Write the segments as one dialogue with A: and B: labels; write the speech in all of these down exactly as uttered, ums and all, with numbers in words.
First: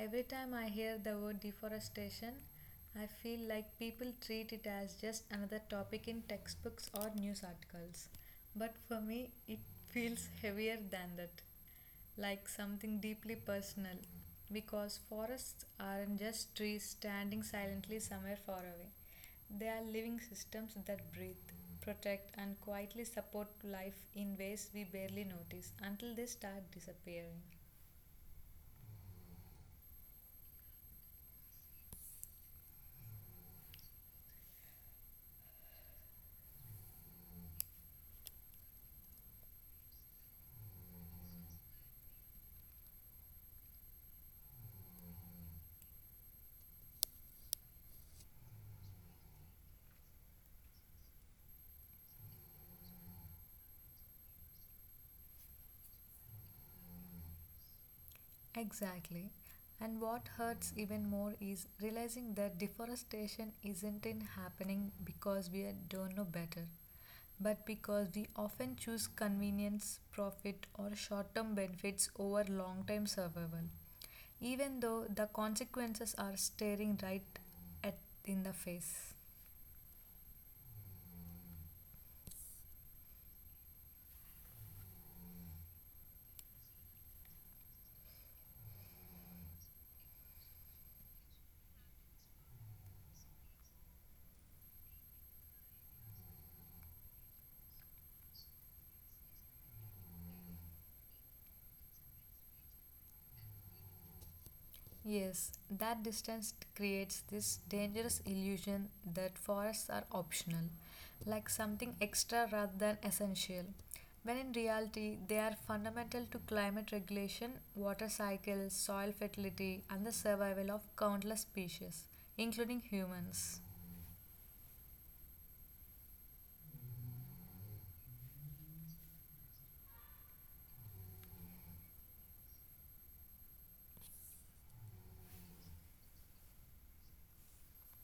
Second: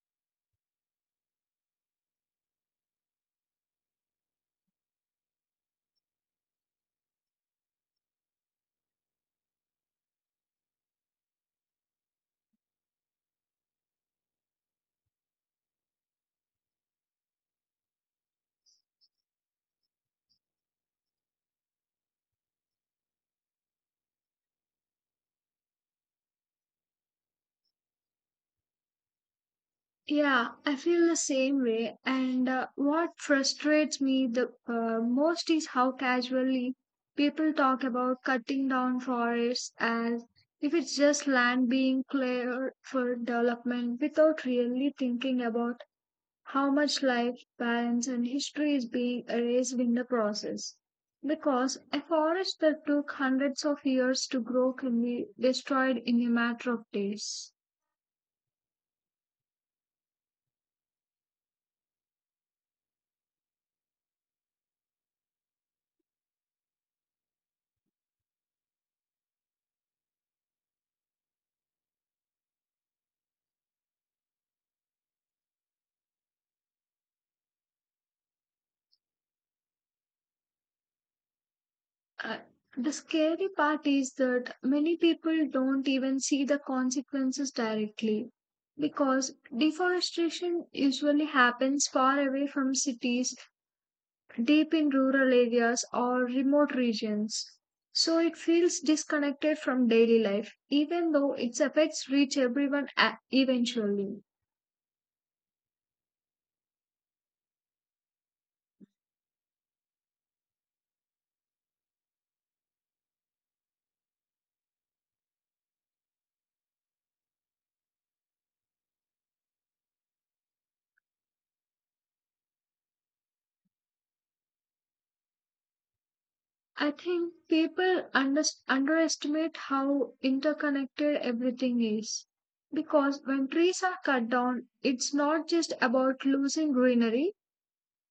A: every time I hear the word deforestation, I feel like people treat it as just another topic in textbooks or news articles. But for me, it feels heavier than that, like something deeply personal, because forests aren't just trees standing silently somewhere far away. They are living systems that breathe, protect, and quietly support life in ways we barely notice until they start disappearing.
B: Yeah, I feel the same way. And uh, what frustrates me the uh, most is how casually people talk about cutting down forests as if it's just land being cleared for development without really thinking about how much life, balance, and history is being erased in the process. Because a forest that took hundreds of years to grow can be destroyed in a matter of days.
A: Exactly. And what hurts even more is realizing that deforestation isn't in happening because we don't know better, but because we often choose convenience, profit, or short term benefits over long term survival, even though the consequences are staring right at in the face.
B: Uh, the scary part is that many people don't even see the consequences directly because deforestation usually happens far away from cities, deep in rural areas, or remote regions. So it feels disconnected from daily life, even though its effects reach everyone a- eventually.
A: Yes, that distance creates this dangerous illusion that forests are optional, like something extra rather than essential, when in reality they are fundamental to climate regulation, water cycles, soil fertility, and the survival of countless species, including humans.
B: I think people under, underestimate how interconnected everything is. Because when trees are cut down, it's not just about losing greenery,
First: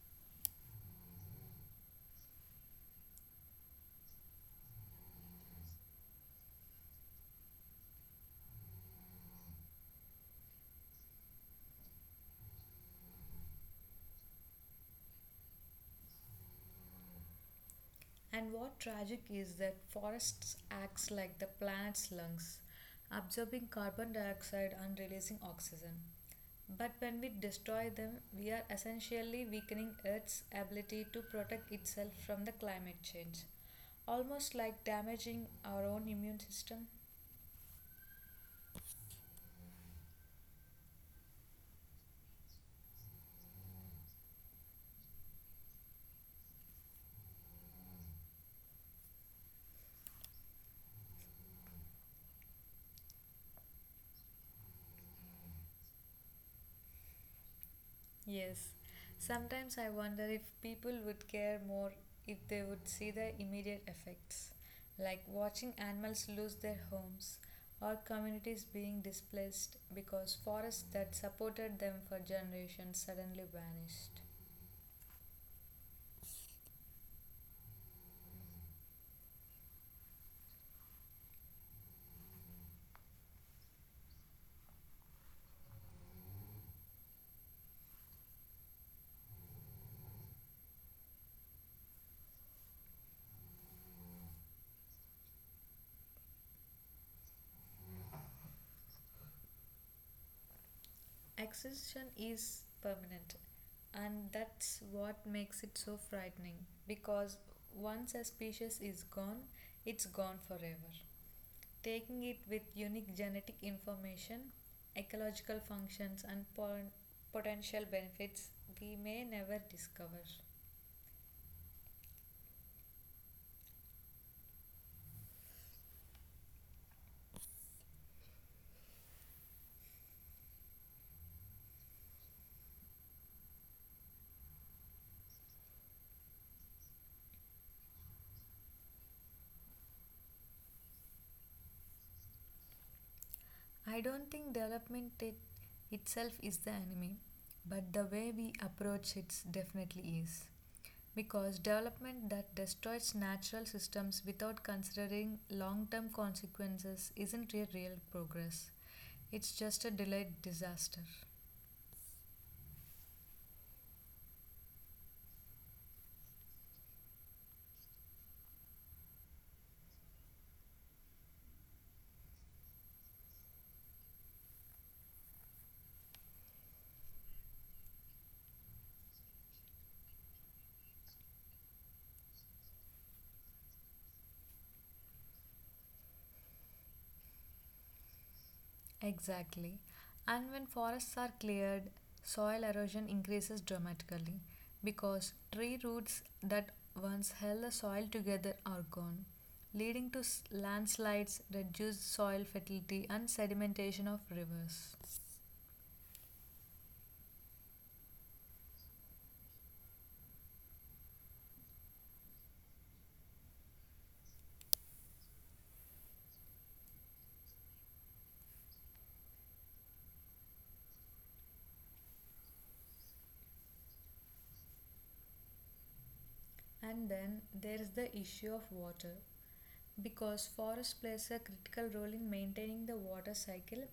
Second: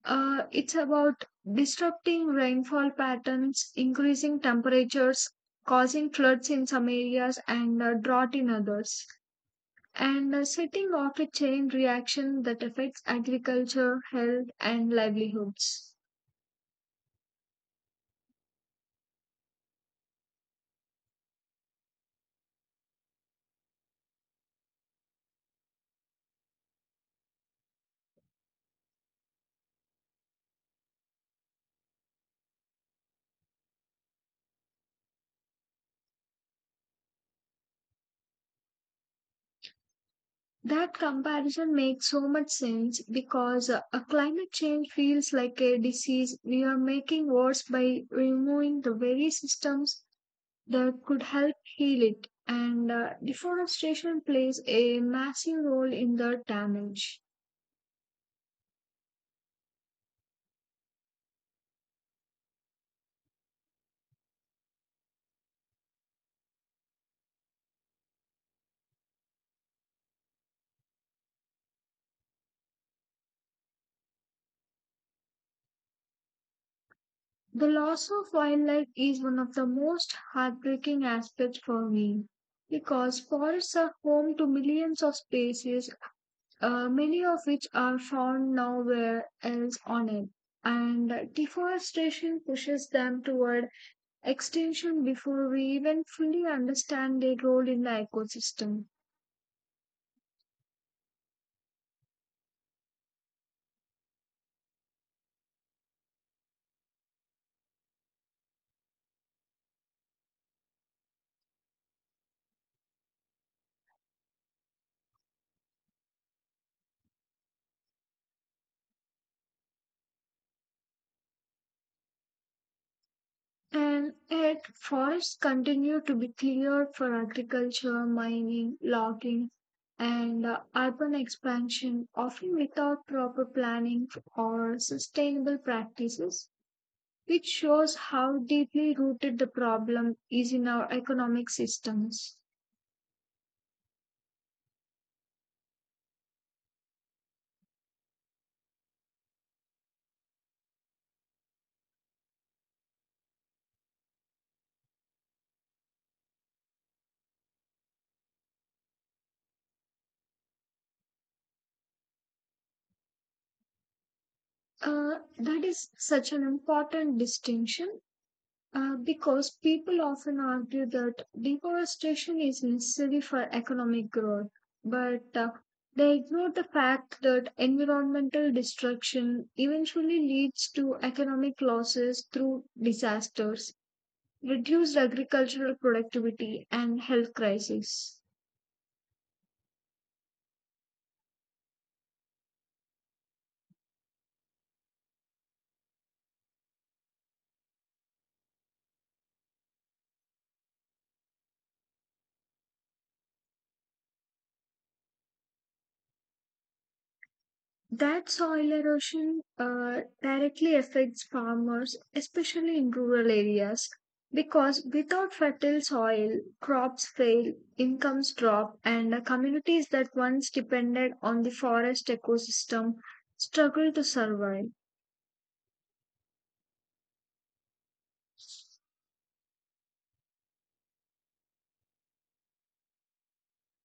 B: uh, it's about disrupting rainfall patterns, increasing temperatures, causing floods in some areas, and uh, drought in others. And uh, setting off a chain reaction that affects agriculture, health, and livelihoods.
A: And what tragic is that forests acts like the planet's lungs, absorbing carbon dioxide and releasing oxygen. But when we destroy them, we are essentially weakening Earth's ability to protect itself from the climate change, almost like damaging our own immune system.
B: That comparison makes so much sense because uh, a climate change feels like a disease we are making worse by removing the very systems that could help heal it. And uh, deforestation plays a massive role in the damage.
A: Yes, sometimes I wonder if people would care more if they would see the immediate effects, like watching animals lose their homes or communities being displaced because forests that supported them for generations suddenly vanished.
B: The loss of wildlife is one of the most heartbreaking aspects for me because forests are home to millions of species, uh, many of which are found nowhere else on it. And deforestation pushes them toward extinction before we even fully understand their role in the ecosystem.
A: Extinction is permanent, and that's what makes it so frightening because once a species is gone, it's gone forever. Taking it with unique genetic information, ecological functions, and pon- potential benefits we may never discover.
B: And yet, forests continue to be cleared for agriculture, mining, logging, and uh, urban expansion, often without proper planning or sustainable practices, which shows how deeply rooted the problem is in our economic systems.
A: I don't think development it itself is the enemy, but the way we approach it definitely is. Because development that destroys natural systems without considering long term consequences isn't a real progress, it's just a delayed disaster.
B: Uh, that is such an important distinction uh, because people often argue that deforestation is necessary for economic growth, but uh, they ignore the fact that environmental destruction eventually leads to economic losses through disasters, reduced agricultural productivity, and health crises.
A: Exactly. And when forests are cleared, soil erosion increases dramatically because tree roots that once held the soil together are gone, leading to s- landslides, reduced soil fertility, and sedimentation of rivers.
B: That soil erosion uh, directly affects farmers, especially in rural areas, because without fertile soil, crops fail, incomes drop, and uh, communities that once depended on the forest ecosystem struggle to survive.
A: And then there is the issue of water because forest plays a critical role in maintaining the water cycle,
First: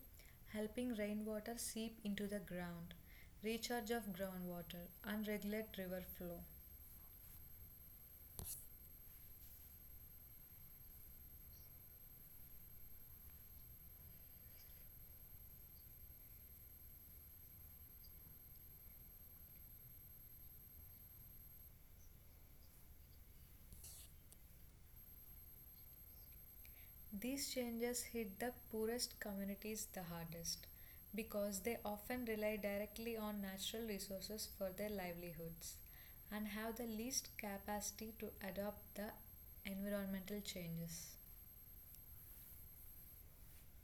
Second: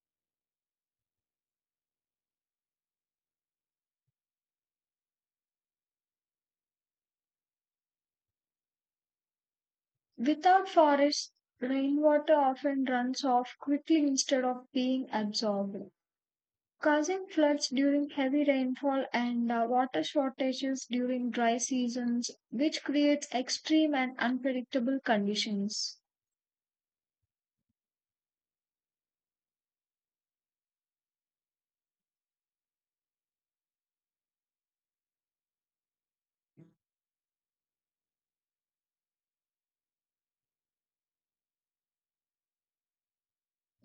A: helping rainwater seep into the ground, recharge of groundwater, and regulate river flow.
B: Without forests, rainwater often runs off quickly instead of being absorbed, causing floods during heavy rainfall and uh, water shortages during dry seasons, which creates extreme and unpredictable conditions.
A: These changes hit the poorest communities the hardest because they often rely directly on natural resources for their livelihoods and have the least capacity to adopt the environmental changes.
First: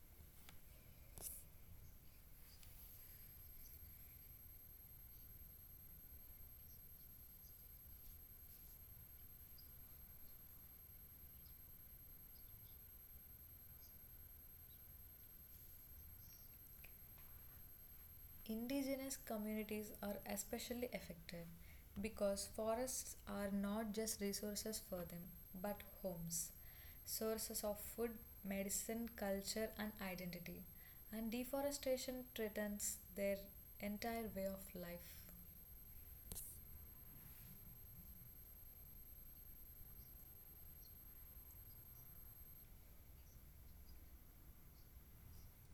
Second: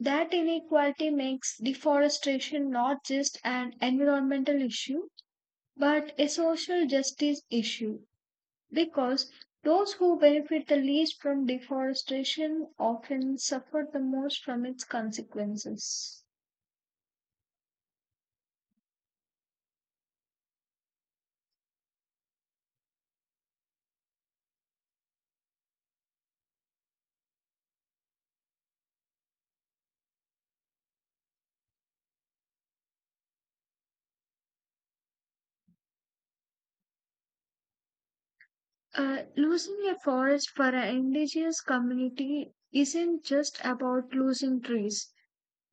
B: That inequality makes deforestation not just an environmental issue, but a social justice issue because those who benefit the least from deforestation often suffer the most from its consequences.
A: Indigenous communities are especially affected because forests are not just resources for them but homes, sources of food, medicine, culture, and identity. And deforestation threatens their entire way of life.
B: Uh, losing a forest for an indigenous community isn't just about losing trees.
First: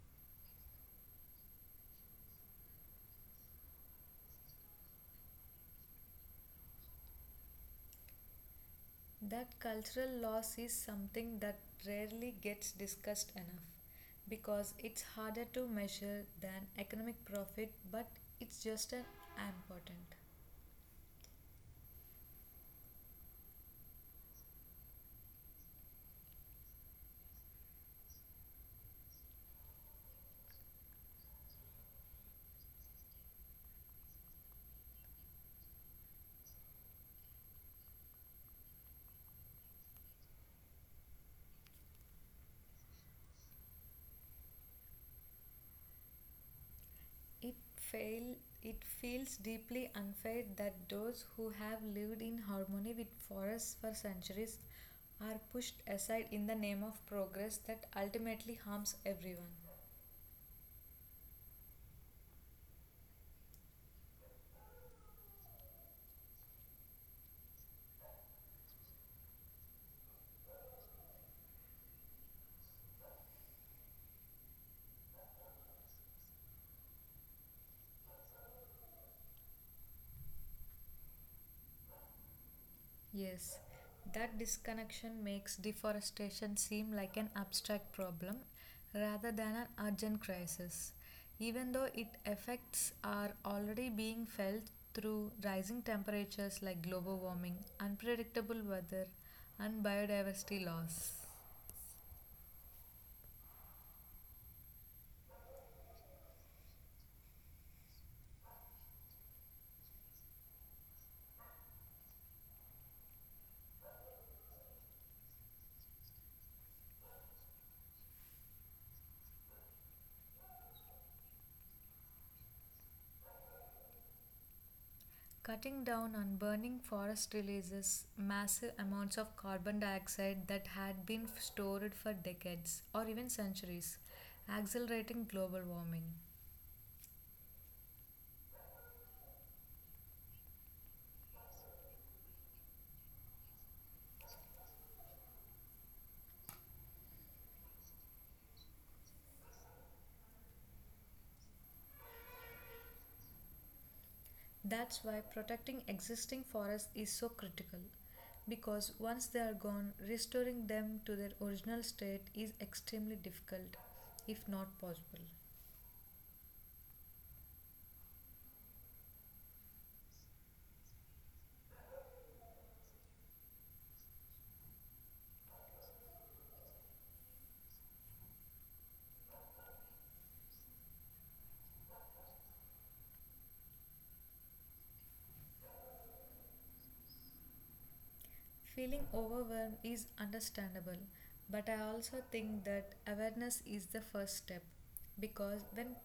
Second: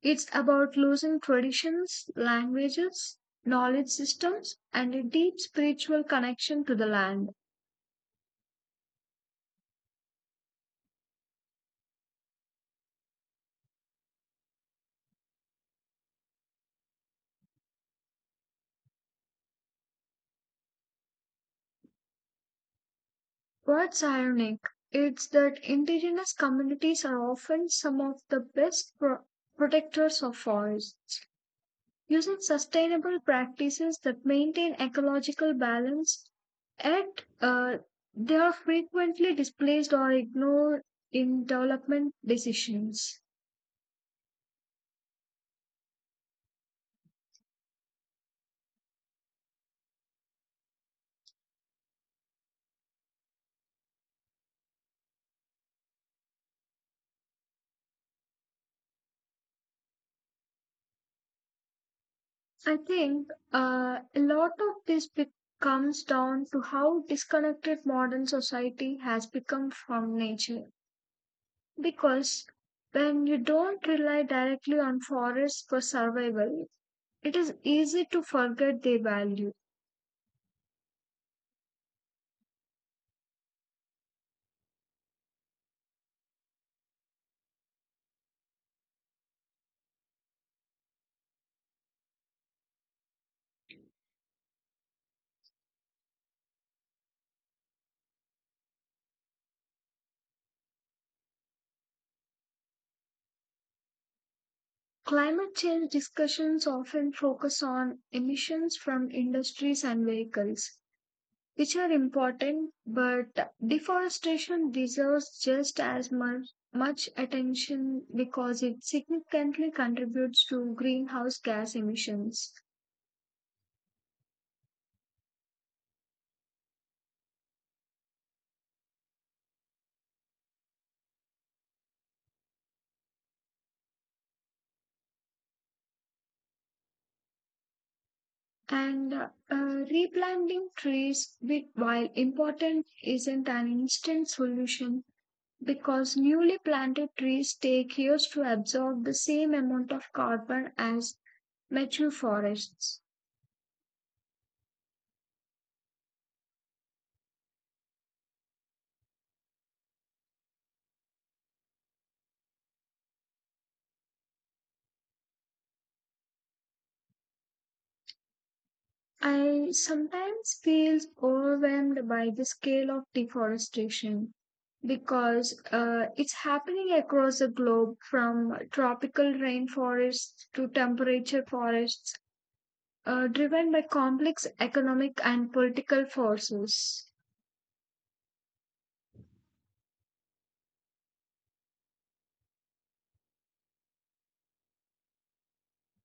B: It's about losing traditions, languages, knowledge systems, and a deep spiritual connection to the land.
A: That cultural loss is something that rarely gets discussed enough because it's harder to measure than economic profit, but it's just as important.
B: What's ironic is that indigenous communities are often some of the best pro- protectors of forests, using sustainable practices that maintain ecological balance, yet uh, they are frequently displaced or ignored in development decisions.
A: It, fail, it feels deeply unfair that those who have lived in harmony with forests for centuries are pushed aside in the name of progress that ultimately harms everyone.
B: I think uh, a lot of this be- comes down to how disconnected modern society has become from nature. Because when you don't rely directly on forests for survival, it is easy to forget their value.
A: Yes, that disconnection makes deforestation seem like an abstract problem rather than an urgent crisis, even though its effects are already being felt through rising temperatures like global warming, unpredictable weather, and biodiversity loss.
B: Climate change discussions often focus on emissions from industries and vehicles, which are important, but deforestation deserves just as much, much attention because it significantly contributes to greenhouse gas emissions.
A: Cutting down on burning forest releases massive amounts of carbon dioxide that had been stored for decades or even centuries, accelerating global warming.
B: And uh, replanting trees, which, while important, isn't an instant solution because newly planted trees take years to absorb the same amount of carbon as mature forests.
A: That's why protecting existing forests is so critical because once they are gone, restoring them to their original state is extremely difficult, if not possible.
B: I sometimes feel overwhelmed by the scale of deforestation because uh, it's happening across the globe from tropical rainforests to temperature forests, uh, driven by complex economic and political forces.
A: Feeling overwhelmed is understandable, but I also think that awareness is the first step because when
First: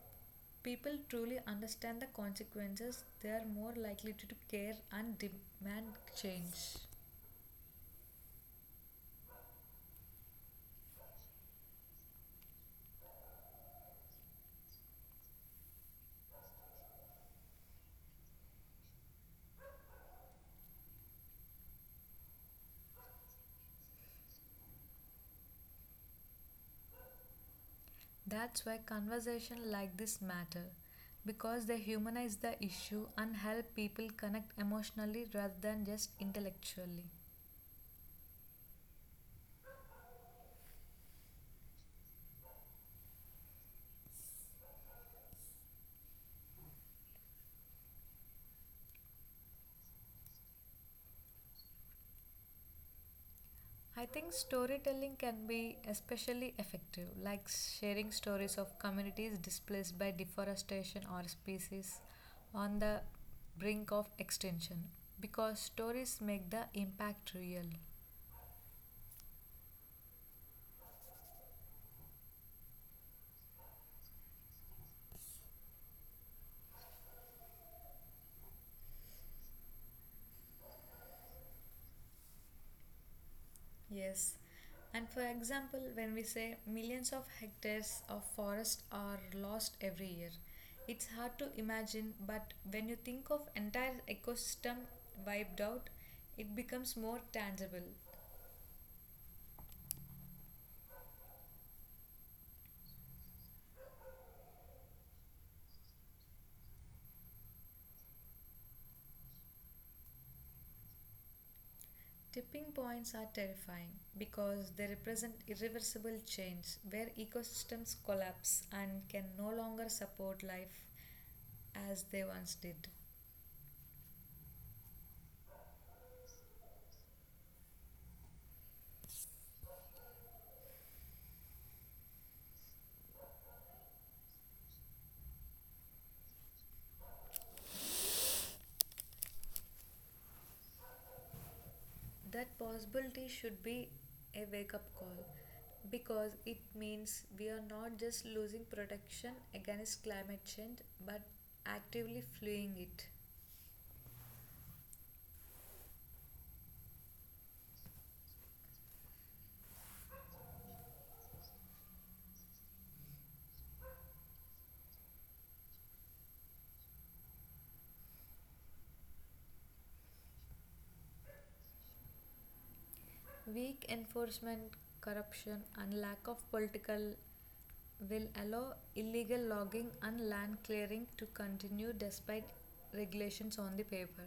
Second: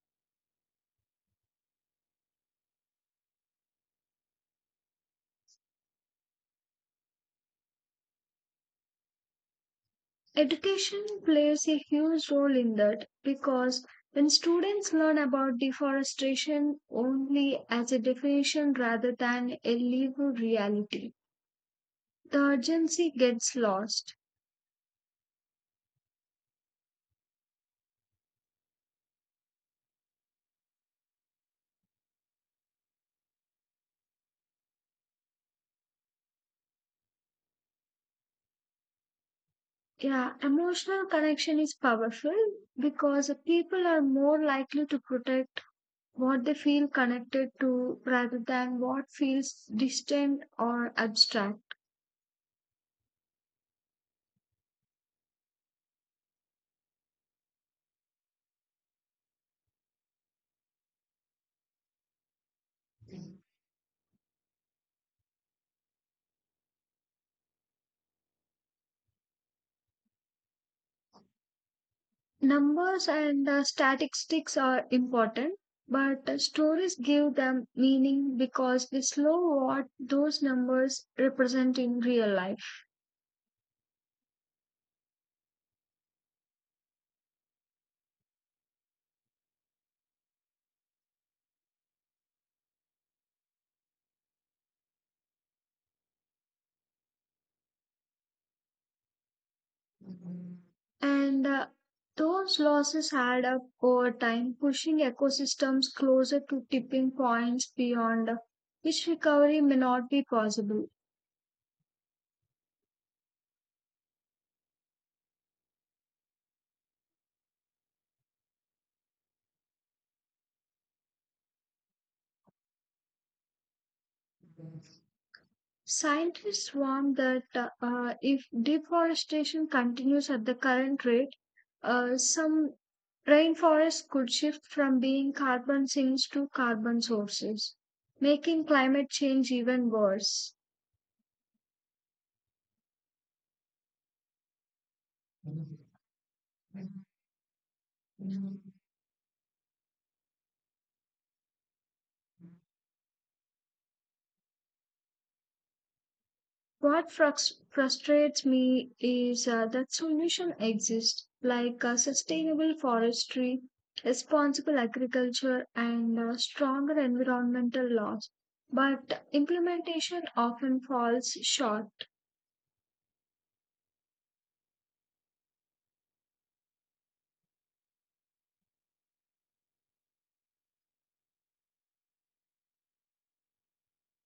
A: people truly understand the consequences, they are more likely to care and demand change.
B: Education plays a huge role in that because when students learn about deforestation only as a definition rather than a legal reality, the urgency gets lost.
A: That's why conversations like this matter because they humanize the issue and help people connect emotionally rather than just intellectually.
B: Yeah, emotional connection is powerful because people are more likely to protect what they feel connected to rather than what feels distant or abstract.
A: I think storytelling can be especially effective, like sharing stories of communities displaced by deforestation or species on the brink of extinction, because stories make the impact real.
B: Numbers and uh, statistics are important, but uh, stories give them meaning because they slow what those numbers represent in real life.
A: Yes. And for example, when we say millions of hectares of forest are lost every year, it's hard to imagine, but when you think of entire ecosystem wiped out, it becomes more tangible.
B: And uh, those losses add up over time, pushing ecosystems closer to tipping points beyond uh, which recovery may not be possible.
A: Tipping points are terrifying because they represent irreversible change where ecosystems collapse and can no longer support life as they once did.
B: Scientists warn that uh, uh, if deforestation continues at the current rate, uh, some rainforests could shift from being carbon sinks to carbon sources, making climate change even worse.
A: That possibility should be a wake up call because it means we are not just losing protection against climate change but actively fleeing it.
B: What frus- frustrates me is uh, that solution exists, like uh, sustainable forestry, responsible agriculture, and uh, stronger environmental laws. But implementation often falls short.
A: Weak enforcement, corruption, and lack of political will allow illegal logging and land clearing to continue despite regulations on the paper.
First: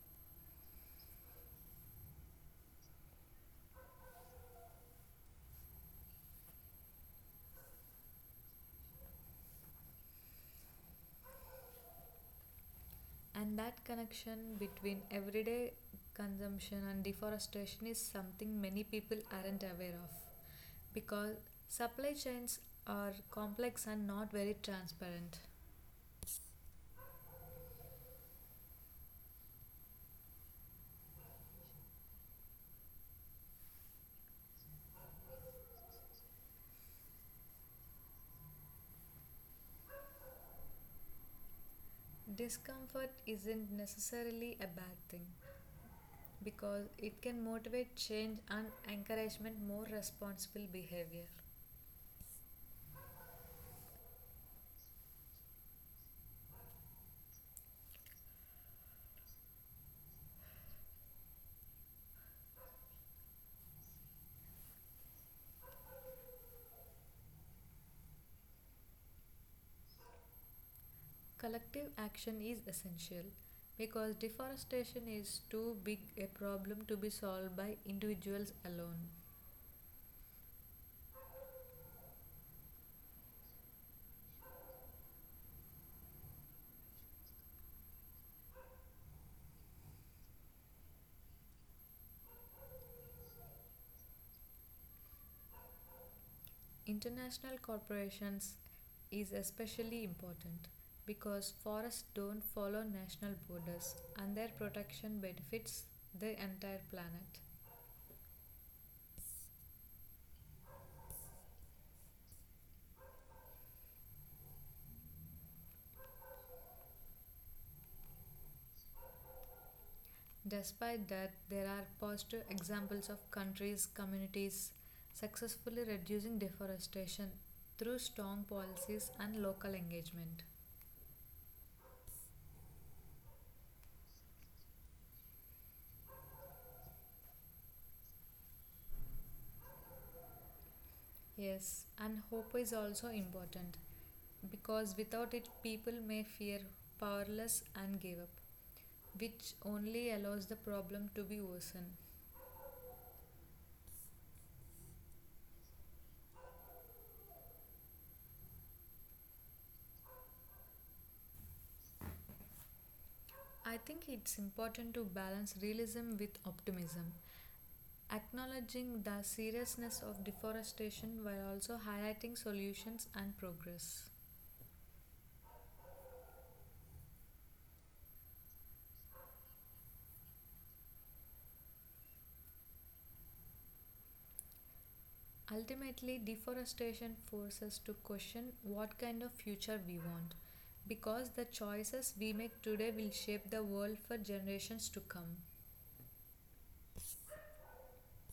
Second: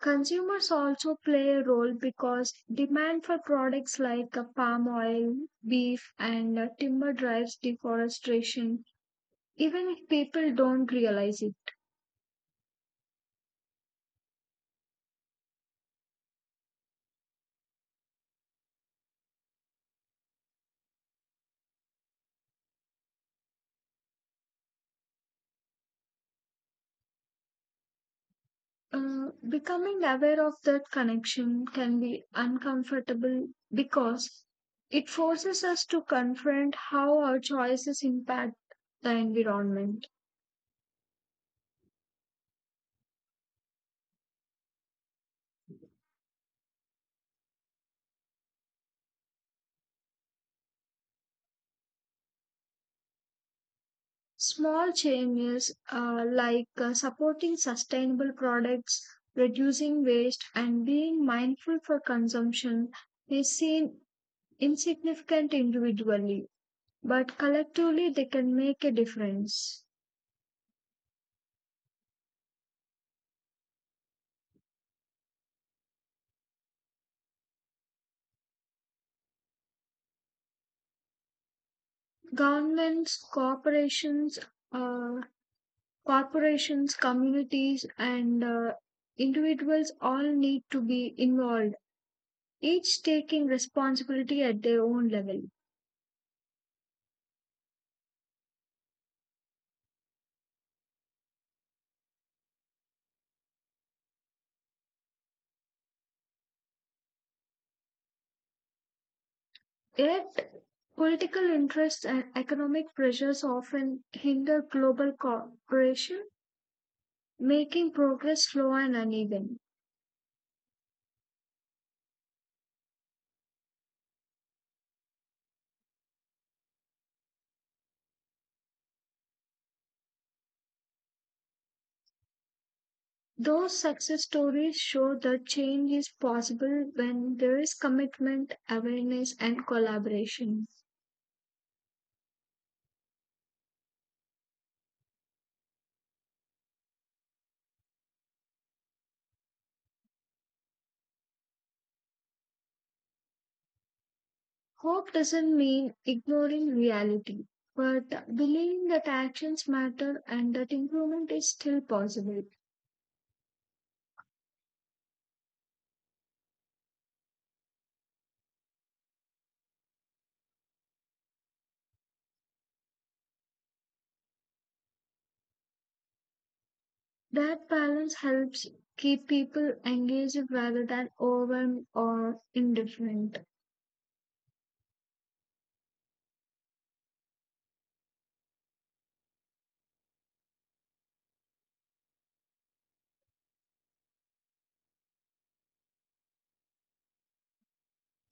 B: Consumers also play a role because demand for products like uh, palm oil, beef, and uh, timber drives deforestation, even if people don't realize it.
A: And that connection between everyday consumption and deforestation is something many people aren't aware of, because supply chains are complex and not very transparent.
B: Uh, becoming aware of that connection can be uncomfortable because it forces us to confront how our choices impact the environment.
A: Discomfort isn't necessarily a bad thing because it can motivate change and encouragement more responsible behavior.
B: Small changes uh, like uh, supporting sustainable products, reducing waste, and being mindful for consumption may seem insignificant individually, but collectively they can make a difference.
A: Collective action is essential because deforestation is too big a problem to be solved by individuals alone.
B: Governments, corporations, uh, corporations, communities, and uh, individuals all need to be involved, each taking responsibility at their own level.
A: International corporations is especially important because forests don't follow national borders and their protection benefits the entire planet.
B: Yet, political interests and economic pressures often hinder global cooperation, making progress slow and uneven.
A: Despite that, there are positive examples of countries, communities successfully reducing deforestation through strong policies and local engagement.
B: Those success stories show that change is possible when there is commitment, awareness, and collaboration.
A: Yes, and hope is also important because without it, people may feel powerless and give up, which only allows the problem to be worsened.
B: Hope doesn't mean ignoring reality, but believing that actions matter and that improvement is still possible.
A: I think it's important to balance realism with optimism, acknowledging the seriousness of deforestation while also highlighting solutions and progress.
B: That balance helps keep people engaged rather than overwhelmed or indifferent.
A: Ultimately, deforestation forces us to question what kind of future we want, because the choices we make today will shape the world for generations to come.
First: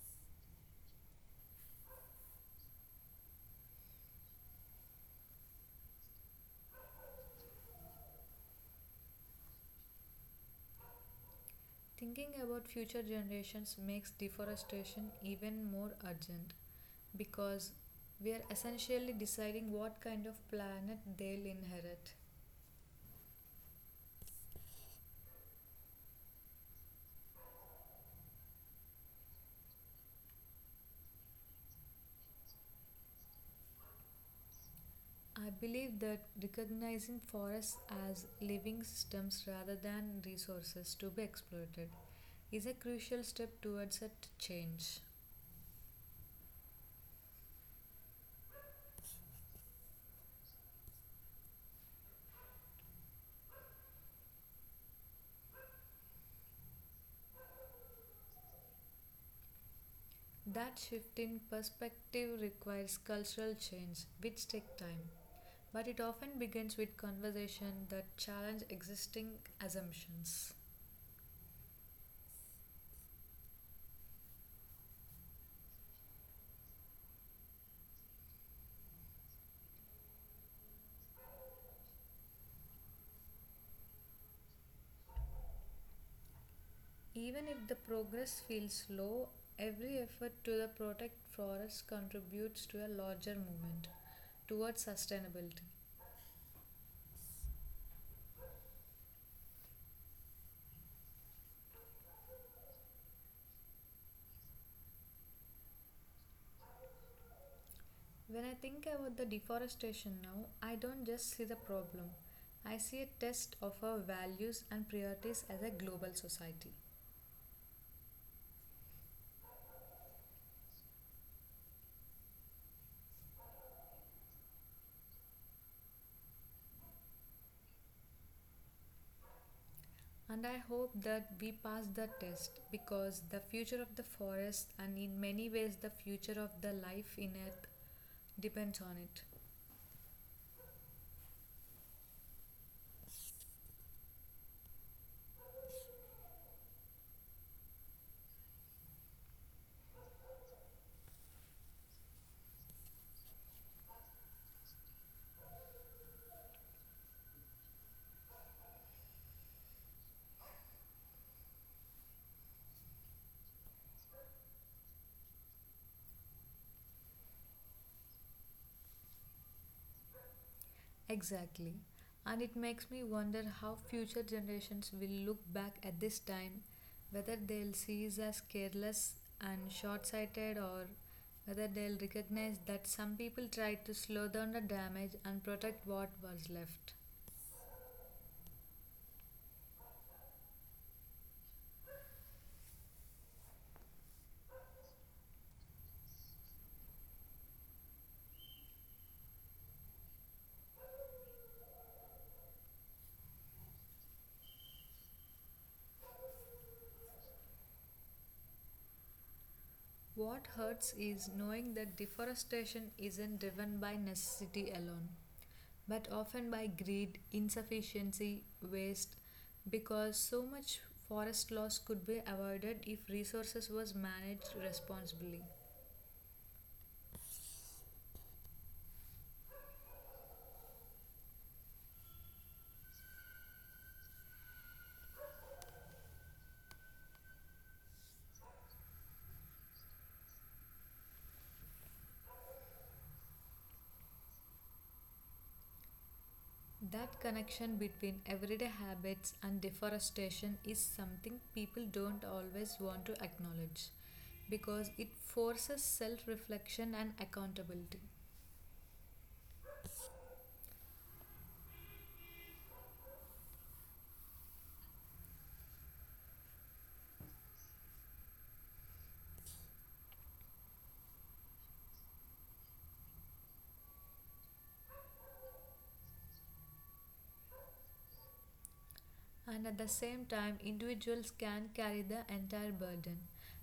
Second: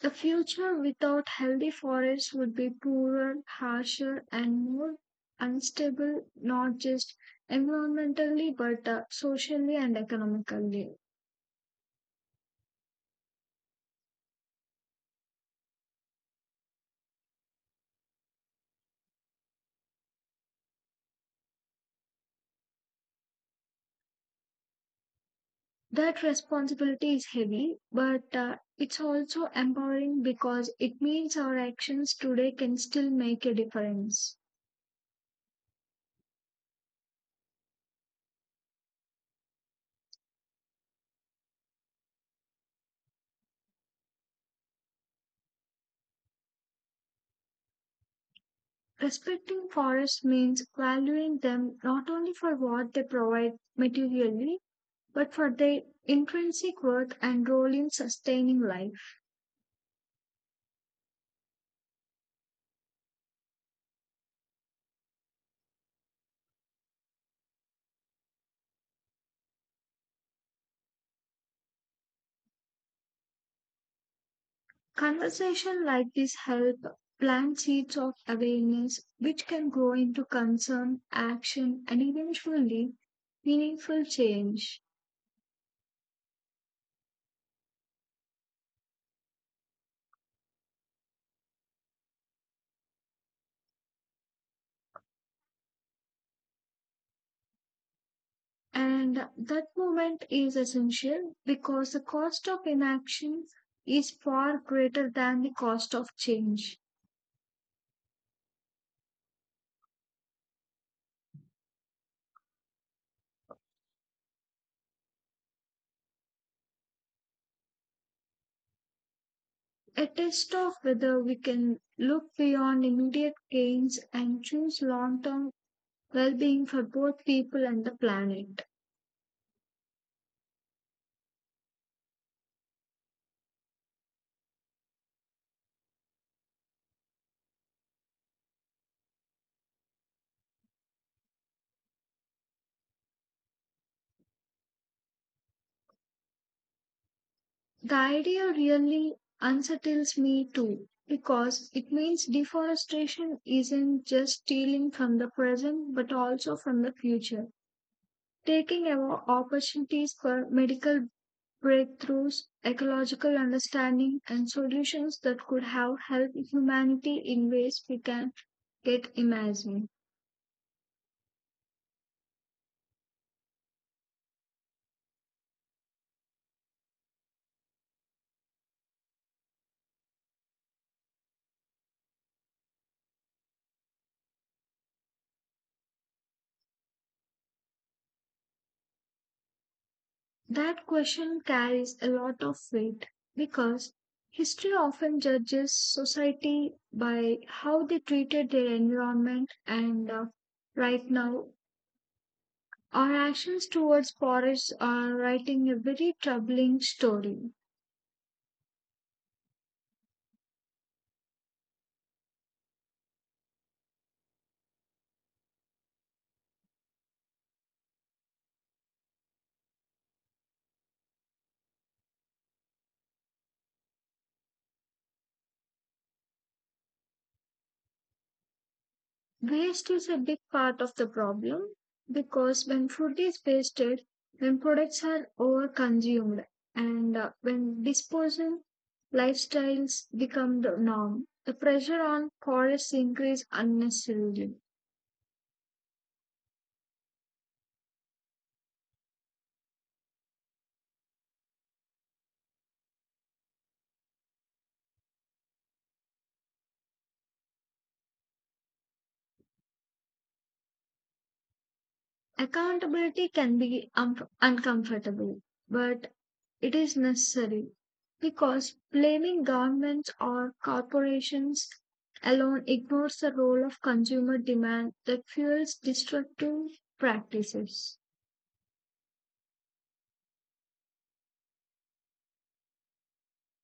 B: The future without healthy forests would be poorer, harsher, and more unstable, not just environmentally but uh, socially and economically.
A: Thinking about future generations makes deforestation even more urgent, because we are essentially deciding what kind of planet they'll inherit.
B: That responsibility is heavy, but uh, it's also empowering because it means our actions today can still make a difference.
A: I believe that recognizing forests as living systems rather than resources to be exploited is a crucial step towards such change.
B: Respecting forests means valuing them not only for what they provide materially, but for their intrinsic worth and role in sustaining life.
A: That shift in perspective requires cultural change, which takes time, but it often begins with conversation that challenge existing assumptions.
B: Conversations like this help plant seeds of awareness which can grow into concern, action, and eventually meaningful change.
A: Even if the progress feels slow, every effort to the protect forests contributes to a larger movement towards sustainability.
B: And that movement is essential because the cost of inaction is far greater than the cost of change.
A: When I think about the deforestation now, I don't just see the problem. I see a test of our values and priorities as a global society.
B: A test of whether we can look beyond immediate gains and choose long term well being for both people and the planet.
A: And I hope that we pass the test because the future of the forest and in many ways the future of the life in earth depends on it.
B: The idea really unsettles me too because it means deforestation isn't just stealing from the present but also from the future, taking away opportunities for medical breakthroughs, ecological understanding, and solutions that could have helped humanity in ways we can yet imagine.
A: Exactly. And it makes me wonder how future generations will look back at this time, whether they'll see us as careless and short sighted, or whether they'll recognize that some people tried to slow down the damage and protect what was left.
B: That question carries a lot of weight because history often judges society by how they treated their environment, and uh, right now, our actions towards forests are writing a very troubling story.
A: What hurts is knowing that deforestation isn't driven by necessity alone, but often by greed, insufficiency, waste, because so much forest loss could be avoided if resources was managed responsibly.
B: Waste is a big part of the problem because when food is wasted, when products are overconsumed, and uh, when disposal lifestyles become the norm, the pressure on forests increase unnecessarily.
A: That connection between everyday habits and deforestation is something people don't always want to acknowledge because it forces self reflection and accountability.
B: Accountability can be um, uncomfortable, but it is necessary because blaming governments or corporations alone ignores the role of consumer demand that fuels destructive practices.
A: And at the same time, individuals can carry the entire burden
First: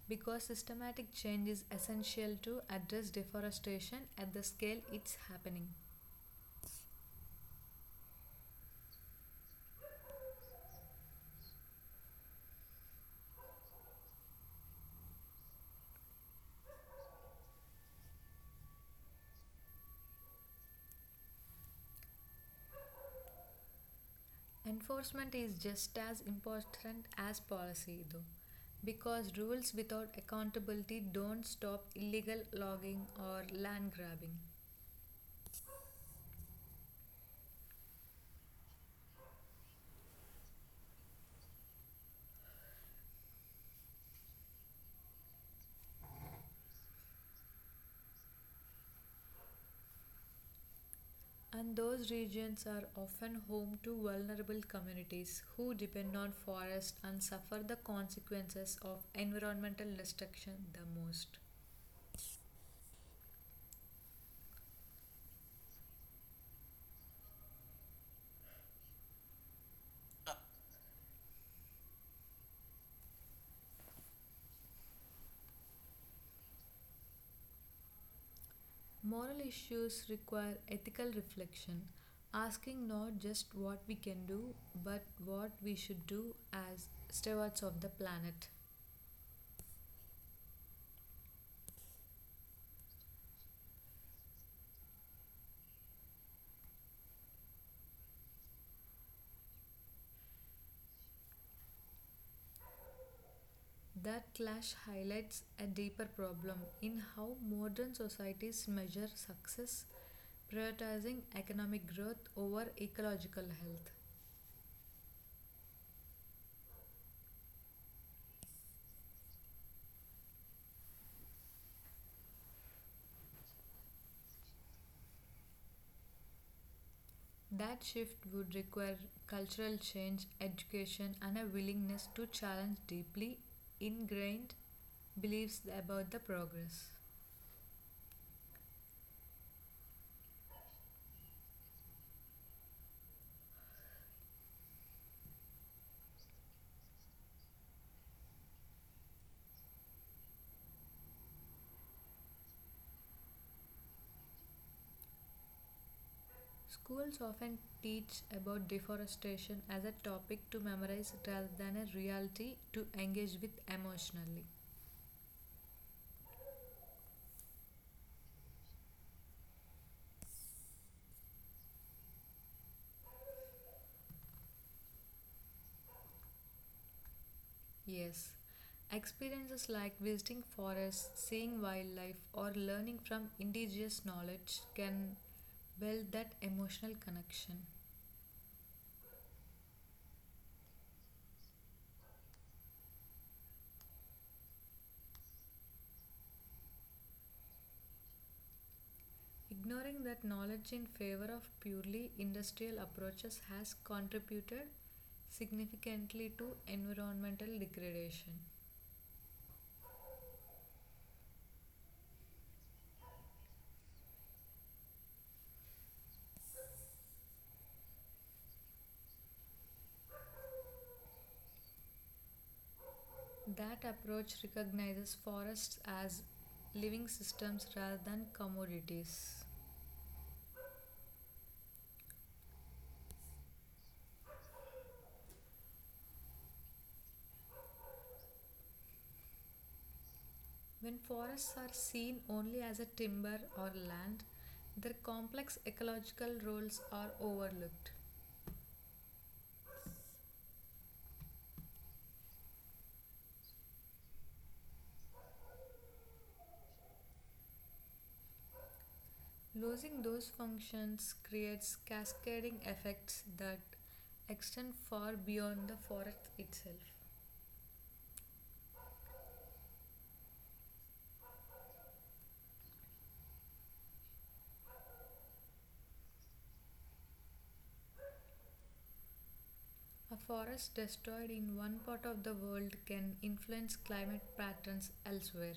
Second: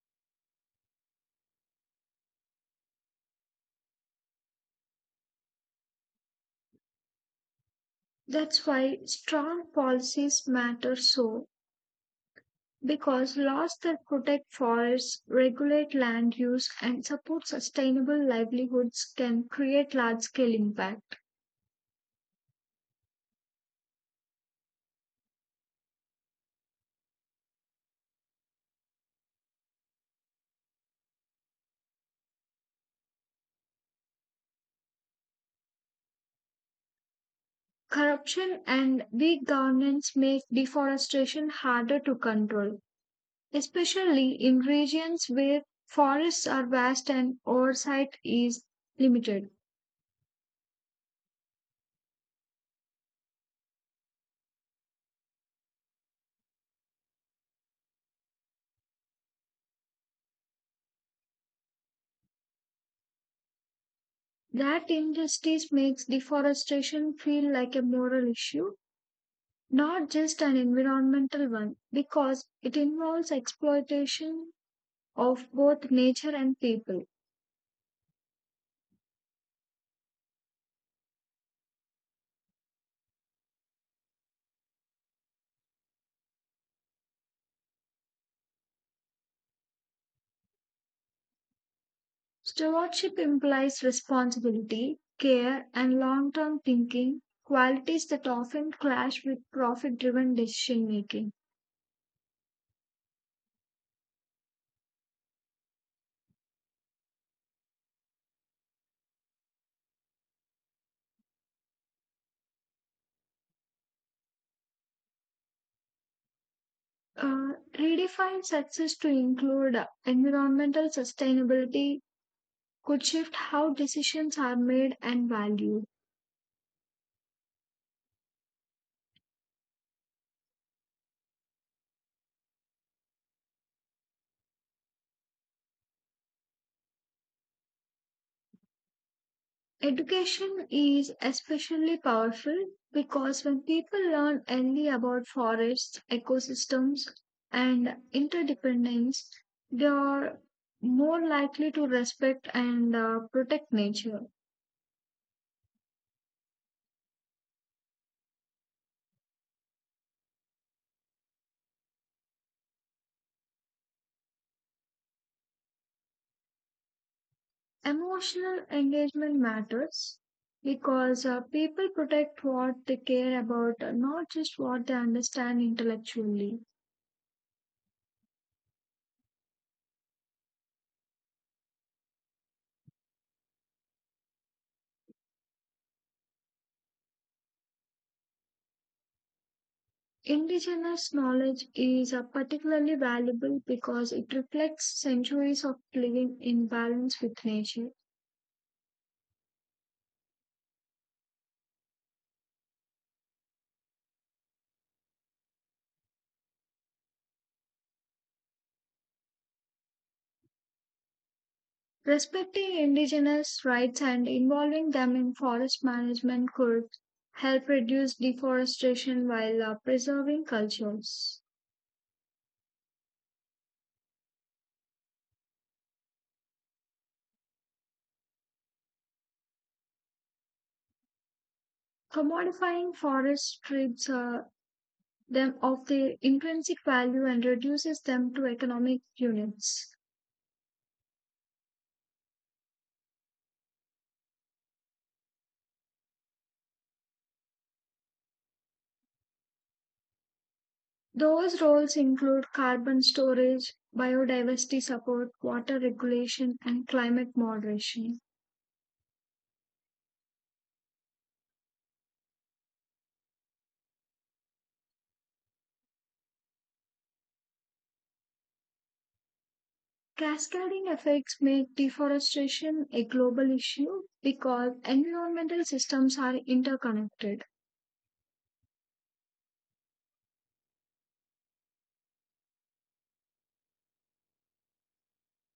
A: because systematic change is essential to address deforestation at the scale it's happening.
B: That's why strong policies matter so because laws that protect forests, regulate land use, and support sustainable livelihoods can create large scale impact.
A: Enforcement is just as important as policy, though, because rules without accountability don't stop illegal logging or land grabbing.
B: Corruption and weak governance make deforestation harder to control, especially in regions where forests are vast and oversight is limited.
A: And those regions are often home to vulnerable communities who depend on forests and suffer the consequences of environmental destruction the most.
B: That injustice makes deforestation feel like a moral issue, not just an environmental one, because it involves exploitation of both nature and people.
A: Moral issues require ethical reflection, asking not just what we can do, but what we should do as stewards of the planet.
B: Stewardship implies responsibility, care, and long term thinking, qualities that often clash with profit driven decision making.
A: That clash highlights a deeper problem in how modern societies measure success, prioritizing economic growth over ecological health.
B: Uh, redefine success to include uh, environmental sustainability could shift how decisions are made and valued.
A: That shift would require cultural change, education, and a willingness to challenge deeply ingrained beliefs about the progress.
B: Education is especially powerful because when people learn early about forests, ecosystems, and interdependence, they are more likely to respect and uh, protect nature.
A: Schools often teach about deforestation as a topic to memorize rather than a reality to engage with emotionally.
B: Emotional engagement matters because uh, people protect what they care about, uh, not just what they understand intellectually.
A: Yes, experiences like visiting forests, seeing wildlife, or learning from indigenous knowledge can build that emotional connection.
B: Indigenous knowledge is uh, particularly valuable because it reflects centuries of living in balance with nature.
A: Ignoring that knowledge in favor of purely industrial approaches has contributed significantly to environmental degradation.
B: Respecting indigenous rights and involving them in forest management could help reduce deforestation while uh, preserving cultures.
A: That approach recognizes forests as living systems rather than commodities.
B: Commodifying forest strips uh, them of their intrinsic value and reduces them to economic units.
A: When forests are seen only as a timber or land, their complex ecological roles are overlooked.
B: Those roles include carbon storage, biodiversity support, water regulation, and climate moderation.
A: Losing those functions creates cascading effects that extend far beyond the forest itself.
B: Cascading effects make deforestation a global issue because environmental systems are interconnected.
A: A forest destroyed in one part of the world can influence climate patterns elsewhere.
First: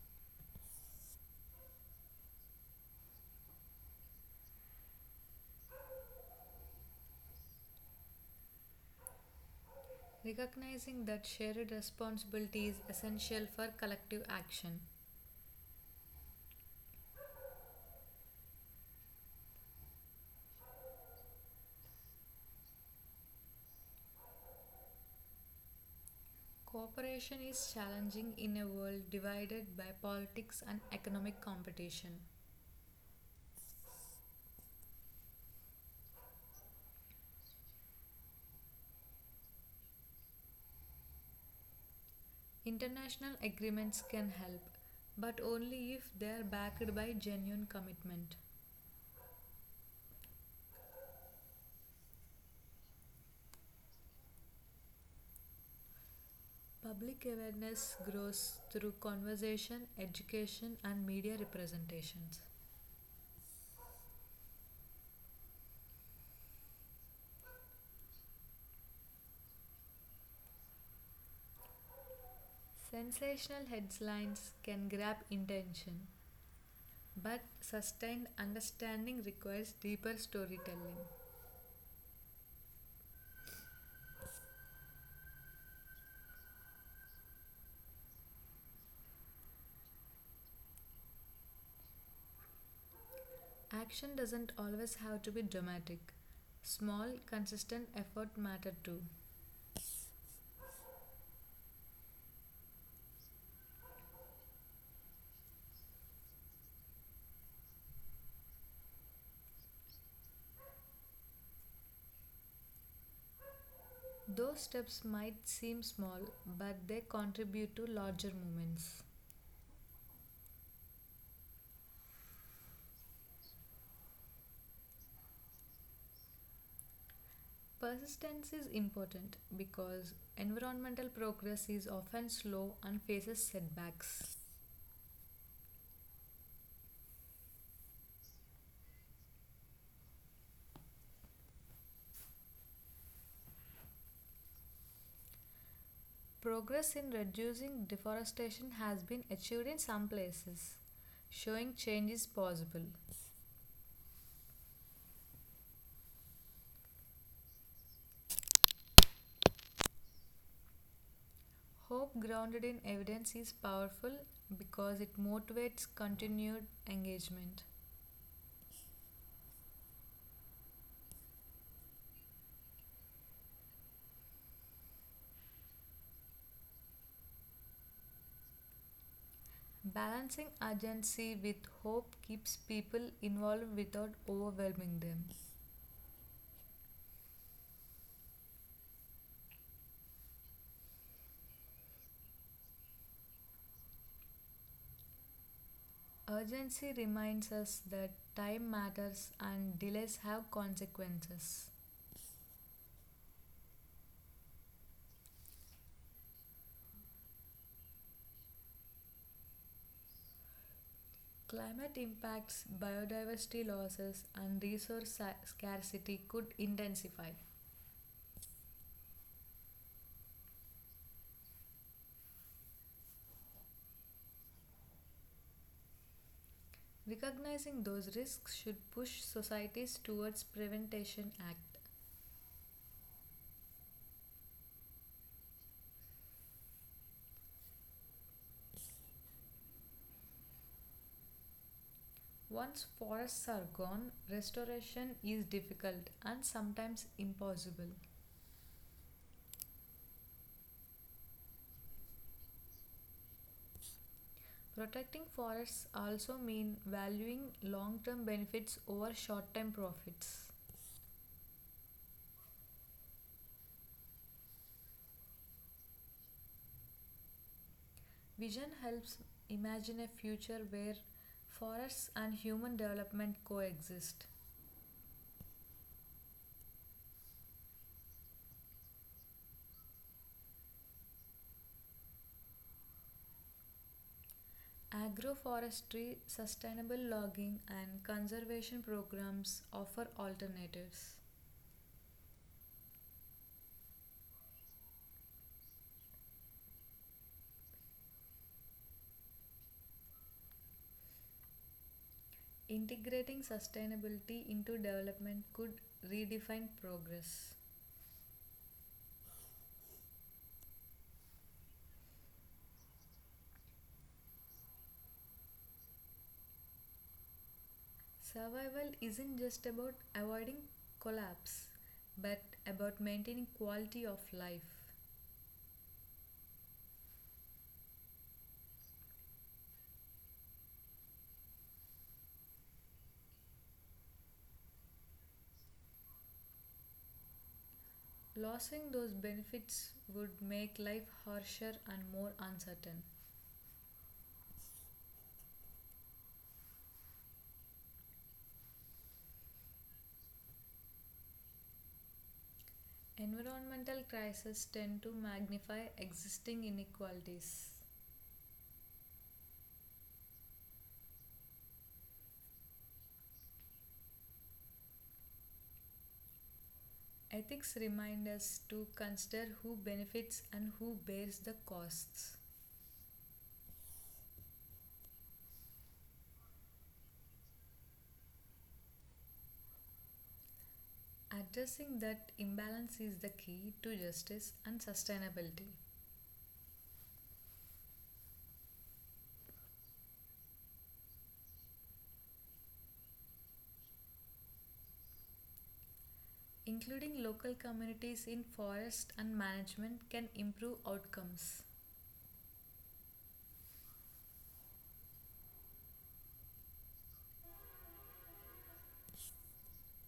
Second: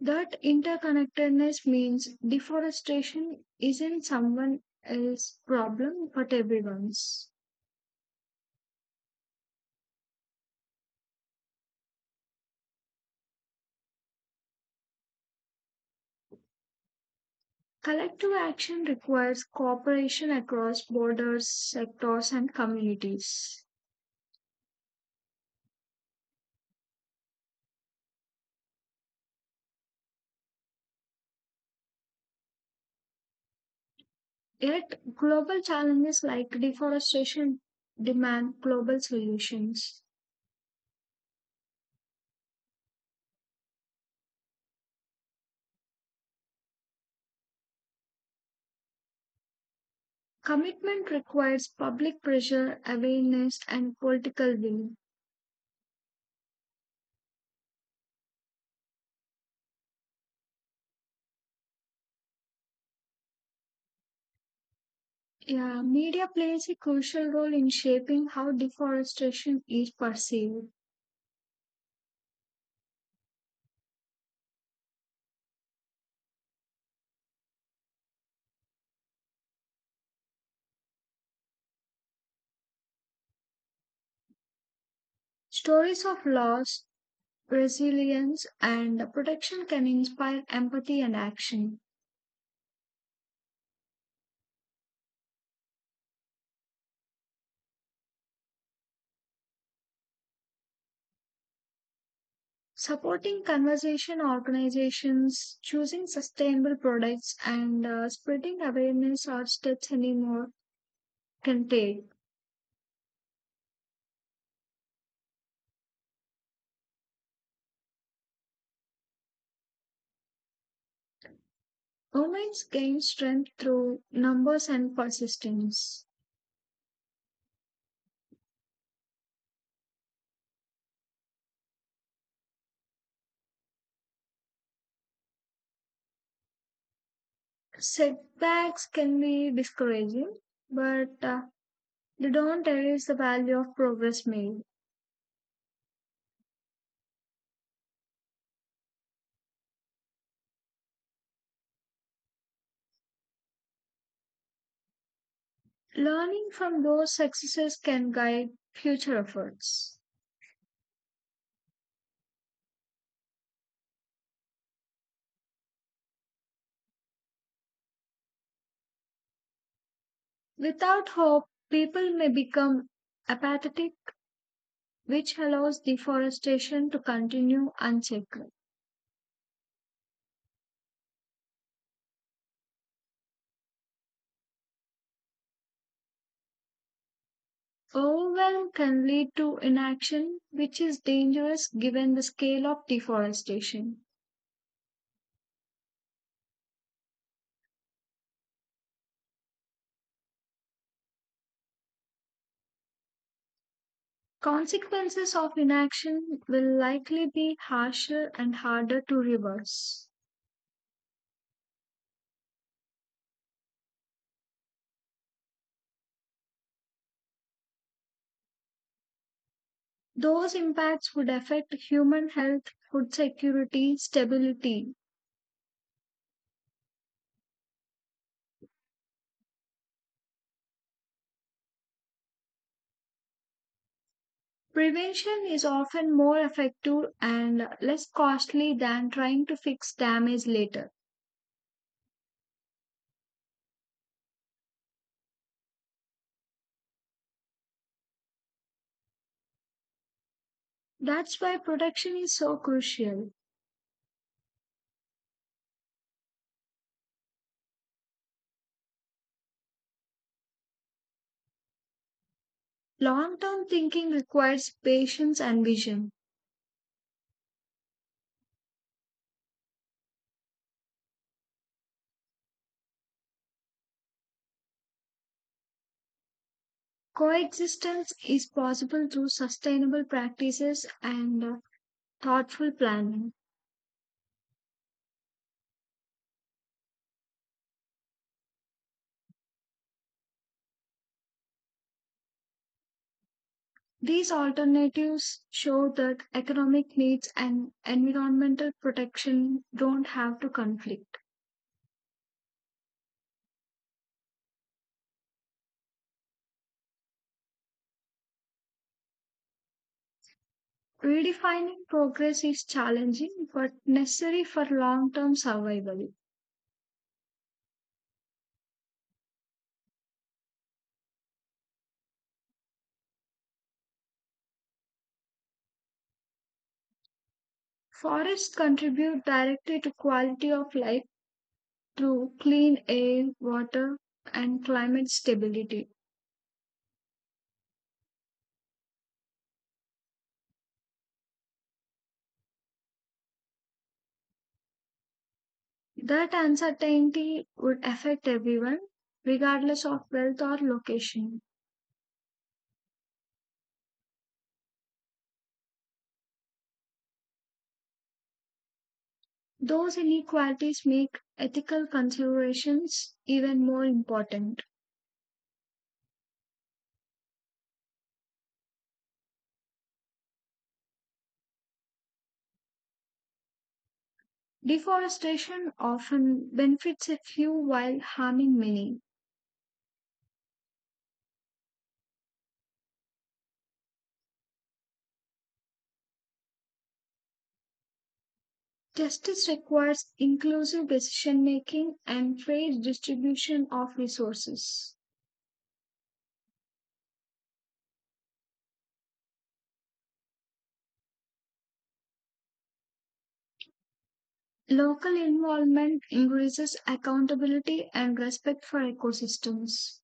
B: That interconnectedness means deforestation isn't someone else's problem but everyone's.
A: Recognizing that shared responsibility is essential for collective action.
B: Collective action requires cooperation across borders, sectors, and communities.
A: Cooperation is challenging in a world divided by politics and economic competition.
B: Yet, global challenges like deforestation demand global solutions.
A: International agreements can help, but only if they are backed by genuine commitment.
B: Commitment requires public pressure, awareness, and political will.
A: Public awareness grows through conversation, education, and media representations.
B: Yeah, media plays a crucial role in shaping how deforestation is perceived.
A: Sensational headlines can grab attention, but sustained understanding requires deeper storytelling.
B: Stories of loss, resilience, and protection can inspire empathy and action.
A: Action doesn't always have to be dramatic. Small, consistent effort matter too.
B: Supporting conservation organizations, choosing sustainable products, and uh, spreading awareness are steps anymore can take.
A: Those steps might seem small, but they contribute to larger movements.
B: Women's gain strength through numbers and persistence.
A: Persistence is important because environmental progress is often slow and faces setbacks.
B: Setbacks can be discouraging, but uh, they don't erase the value of progress made.
A: Progress in reducing deforestation has been achieved in some places, showing change is possible.
B: Learning from those successes can guide future efforts.
A: Hope grounded in evidence is powerful because it motivates continued engagement.
B: Without hope, people may become apathetic, which allows deforestation to continue unchecked.
A: Balancing urgency with hope keeps people involved without overwhelming them.
B: Overwhelm can lead to inaction, which is dangerous given the scale of deforestation.
A: Urgency reminds us that time matters and delays have consequences.
B: Consequences of inaction will likely be harsher and harder to reverse.
A: Climate impacts, biodiversity losses, and resource sa- scarcity could intensify.
B: Those impacts would affect human health, food security, stability.
A: Recognizing those risks should push societies towards Prevention Act.
B: Prevention is often more effective and less costly than trying to fix damage later.
A: Once forests are gone, restoration is difficult and sometimes impossible.
B: That's why protection is so crucial.
A: Protecting forests also means valuing long-term benefits over short-term profits.
B: Long term thinking requires patience and vision.
A: Vision helps imagine a future where forests and human development coexist.
B: Coexistence is possible through sustainable practices and uh, thoughtful planning.
A: Agroforestry, sustainable logging, and conservation programs offer alternatives.
B: These alternatives show that economic needs and environmental protection don't have to conflict.
A: Integrating sustainability into development could redefine progress.
B: Redefining progress is challenging but necessary for long term survival.
A: Survival isn't just about avoiding collapse, but about maintaining quality of life.
B: Forests contribute directly to quality of life through clean air, water, and climate stability.
A: Losing those benefits would make life harsher and more uncertain.
B: That uncertainty would affect everyone, regardless of wealth or location.
A: Environmental crises tend to magnify existing inequalities.
B: Those inequalities make ethical considerations even more important.
A: Ethics remind us to consider who benefits and who bears the costs.
B: Deforestation often benefits a few while harming many.
A: Addressing that imbalance is the key to justice and sustainability.
B: Justice requires inclusive decision making and fair distribution of resources.
A: Including local communities in forest and management can improve outcomes.
B: Local involvement increases accountability and respect for ecosystems.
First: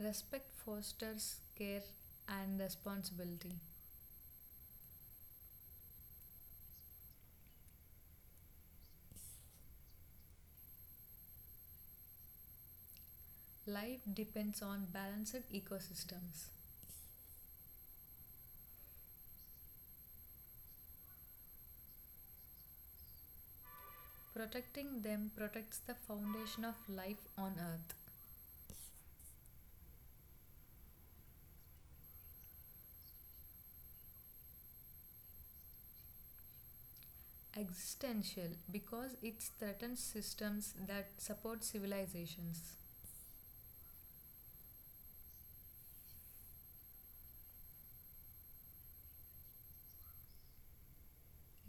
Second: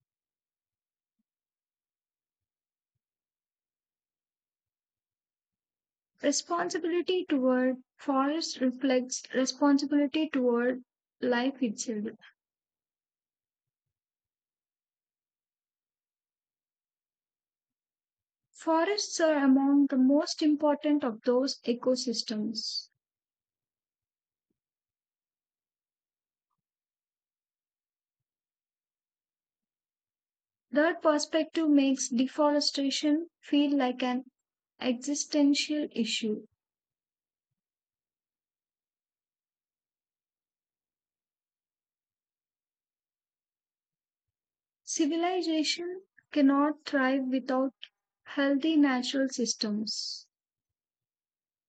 A: Respect fosters care and responsibility.
B: Responsibility toward forests reflects responsibility toward life itself.
A: Life depends on balanced ecosystems.
B: Forests are among the most important of those ecosystems.
A: Protecting them protects the foundation of life on earth.
B: That perspective makes deforestation feel like an existential issue.
A: Existential because it threatens systems that support civilizations.
B: Civilization cannot thrive without healthy natural systems.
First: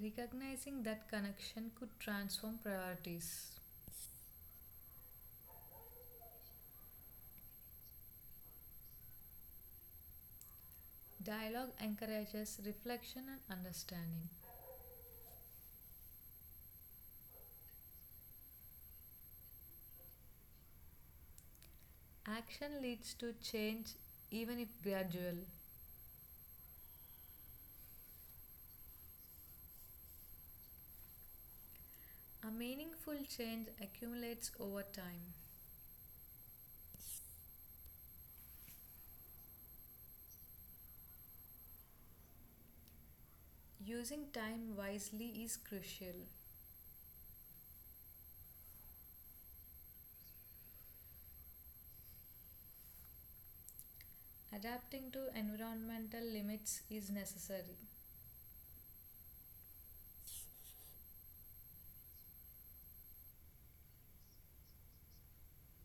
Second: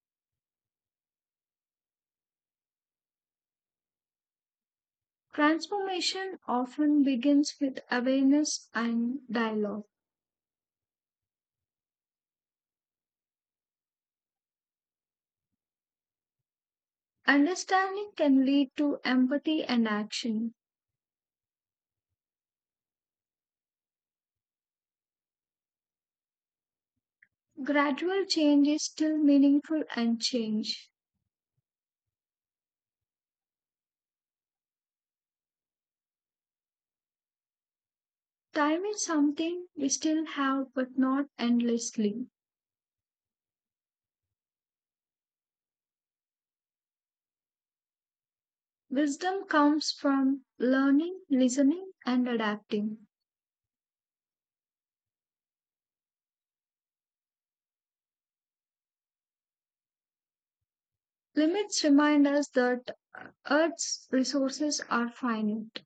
A: Recognizing that connection could transform priorities.
B: Transformation often begins with awareness and dialogue.
A: Dialogue encourages reflection and understanding.
B: Understanding can lead to empathy and action.
A: Action leads to change even if gradual.
B: Gradual change is still meaningful and change.
A: A meaningful change accumulates over time.
B: Time is something we still have, but not endlessly.
A: Using time wisely is crucial.
B: Wisdom comes from learning, listening, and adapting.
A: Adapting to environmental limits is necessary.
B: Limits remind us that Earth's resources are finite.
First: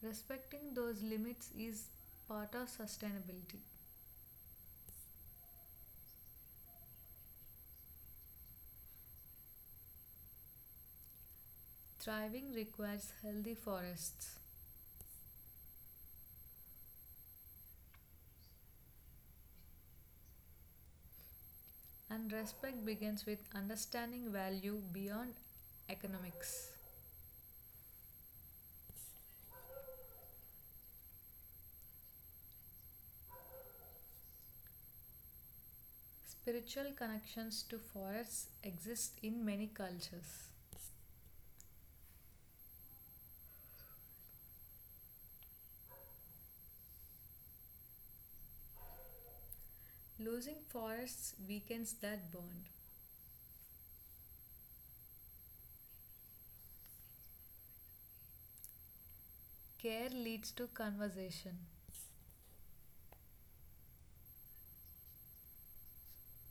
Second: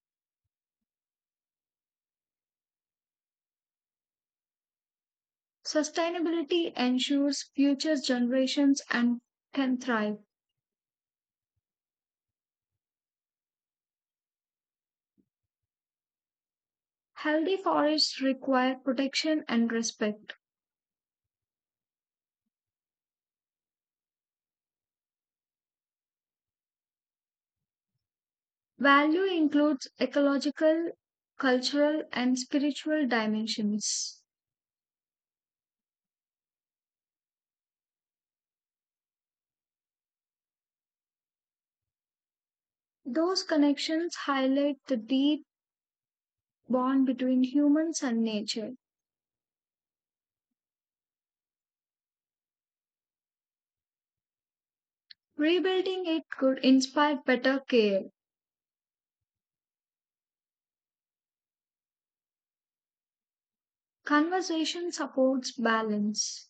A: Respecting those limits is part of sustainability.
B: Sustainability ensures future generations and can thrive.
A: Thriving requires healthy forests,
B: Healthy forests require protection and respect.
A: and respect begins with understanding value beyond economics.
B: Value includes ecological, cultural, and spiritual dimensions.
A: Spiritual connections to forests exist in many cultures.
B: Those connections highlight the deep bond between humans and nature.
A: Losing forests weakens that bond.
B: Rebuilding it could inspire better care.
A: Care leads to conversation.
B: Conversation supports balance.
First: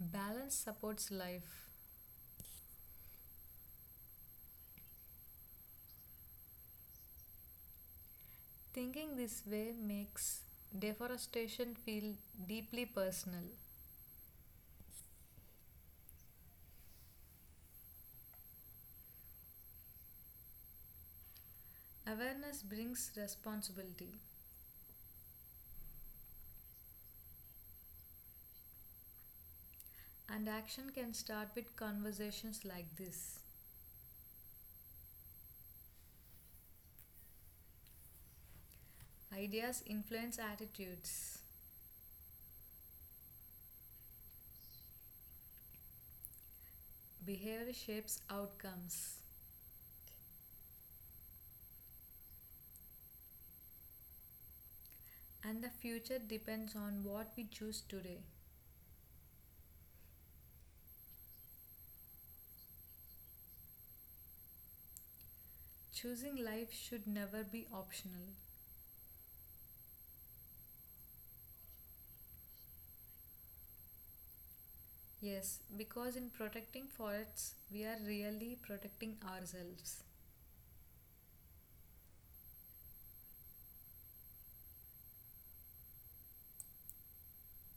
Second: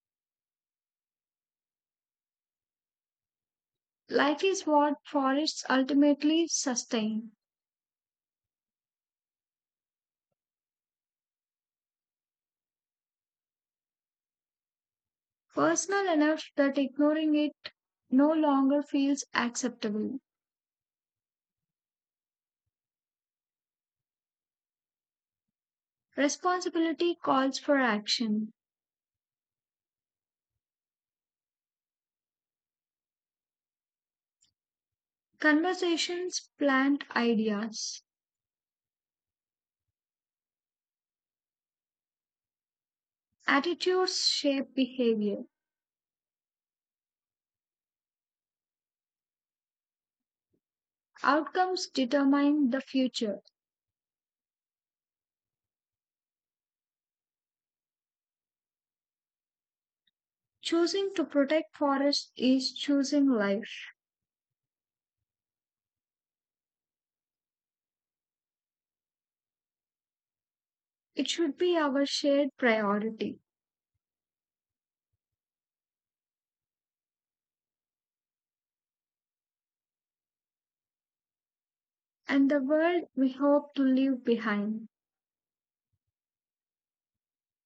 A: Balance supports life.
B: Life is what forests ultimately sustain.
A: Thinking this way makes deforestation feel deeply personal.
B: Personal enough that ignoring it no longer feels acceptable.
A: Awareness brings responsibility,
B: Responsibility calls for action.
A: and action can start with conversations like this.
B: Conversations plant ideas.
A: Ideas influence attitudes,
B: Attitudes shape behavior.
A: behavior shapes outcomes,
B: Outcomes determine the future.
A: and the future depends on what we choose today.
B: Choosing to protect forests is choosing life.
A: Choosing life should never be optional.
B: It should be our shared priority
A: Yes, because in protecting forests, we are really protecting ourselves.
B: and the world we hope to leave behind.